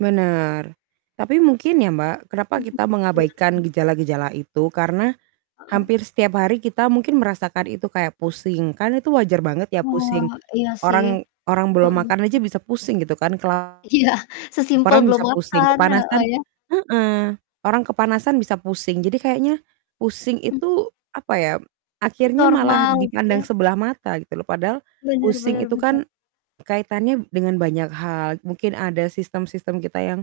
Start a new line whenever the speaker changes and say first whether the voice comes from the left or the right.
right: Benar, tapi mungkin ya Mbak, kenapa
left: Mhm.
right: kita
left: Iya.
right: mengabaikan gejala-gejala itu? Karena
left: Heeh.
right: hampir setiap hari kita mungkin merasakan itu kayak pusing, kan itu wajar banget ya
left: Oh,
right: pusing.
left: iya sih.
right: Orang orang belum
left: Heeh.
right: makan aja bisa pusing gitu kan, kelaparan
left: Iya, sesimpel belum
right: bisa pusing,
left: makan, heeh,
right: kepanasan
left: ya?
right: heeh, orang kepanasan bisa pusing. Jadi kayaknya pusing
left: Mmm.
right: itu, apa ya, akhirnya malah
left: Normal, gitu
right: dipandang
left: ya?
right: sebelah mata gitu loh, padahal
left: Bener
right: pusing
left: bener
right: itu
left: bener.
right: kan kaitannya dengan banyak hal. Mungkin ada sistem-sistem kita yang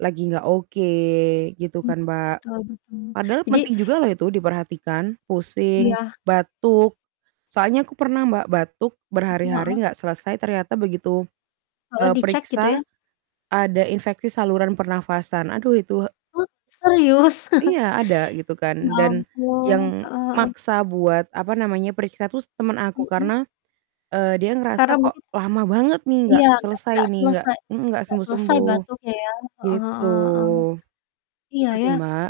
right: lagi nggak oke, gitu
left: Mmm.
right: kan, Mbak.
left: betul betul,
right: Padahal
left: jadi
right: penting juga loh itu diperhatikan, pusing,
left: Iya.
right: batuk, soalnya aku pernah Mbak, batuk
left: Heeh
right: berhari-hari
left: heeh?
right: nggak selesai ternyata begitu,
left: Heeh,
right: eee,
left: dicek gitu ya?
right: periksa, ada infeksi saluran pernafasan. Aduh itu
left: Oh, serius?
right: Iya, ada, gitu kan,
left: Ya
right: dan
left: ampun.
right: yang
left: Heeh heeh.
right: maksa buat, apa namanya, periksa tuh s temen aku,
left: Mhm.
right: karena, eee, dia
left: Karena
right: ngerasa kok
left: mungkin
right: lama banget nih nggak
left: Iya, nggak
right: selesai
left: nggak
right: nih, nggak
left: selesai
right: mhm, nggak
left: nggak selesai
right: sembuh-sembuh,
left: batuknya ya? Heeh
right: gitu.
left: heeh heeh. Iya,
right: Itu sih,
left: ya?
right: Mbak,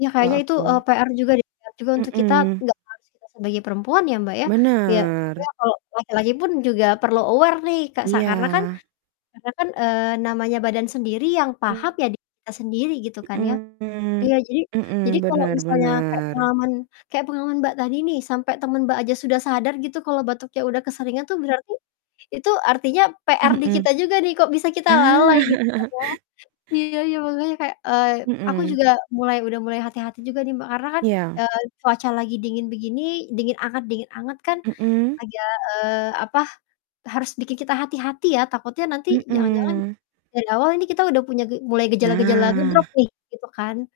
left: Iya,
right: kalau
left: kayaknya itu, e
right: aku.
left: PR juga deh, PR juga untuk kita,
right: Mhm.
left: enggak harus kita sebagai perempuan ya, Mbak, ya? Ya,
right: Bener.
left: sebenarnya kalau laki-laki pun juga perlu aware nih Kak, sa karena kan
right: Iya.
left: karena kan, eee, namanya badan sendiri yang paham
right: Mmm.
left: ya diri kita sendiri gitu kan ya.
right: Mhm
left: Iya jadi jadi
right: mhm,
left: kalau
right: bener
left: misalnya kayak
right: bener.
left: pengalaman kayak pengalaman Mbak tadi nih, sampai temen Mbak aja sudah sadar gitu kalau batuknya udah keseringan tuh berarti itu artinya PR di
right: Mhm.
left: kita juga nih, kok bisa kita lalai,
right: Nah.
left: gitu kan ya? Iya iya, makanya kayak, eee, aku
right: Mhm.
left: juga mulai udah mulai hati-hati juga nih Mbak, karena kan,
right: Iya.
left: eee, cuaca lagi dingin begini, dingin anget dingin anget kan
right: Mhm.
left: agak, eee, apa, e harus bikin kita hati-hati ya, takutnya nanti jangan-jangan
right: Mhm.
left: dari awal ini kita udah punya ge mulai gejala-gejala nge-drop
right: Nah.
left: nih, gitu kan?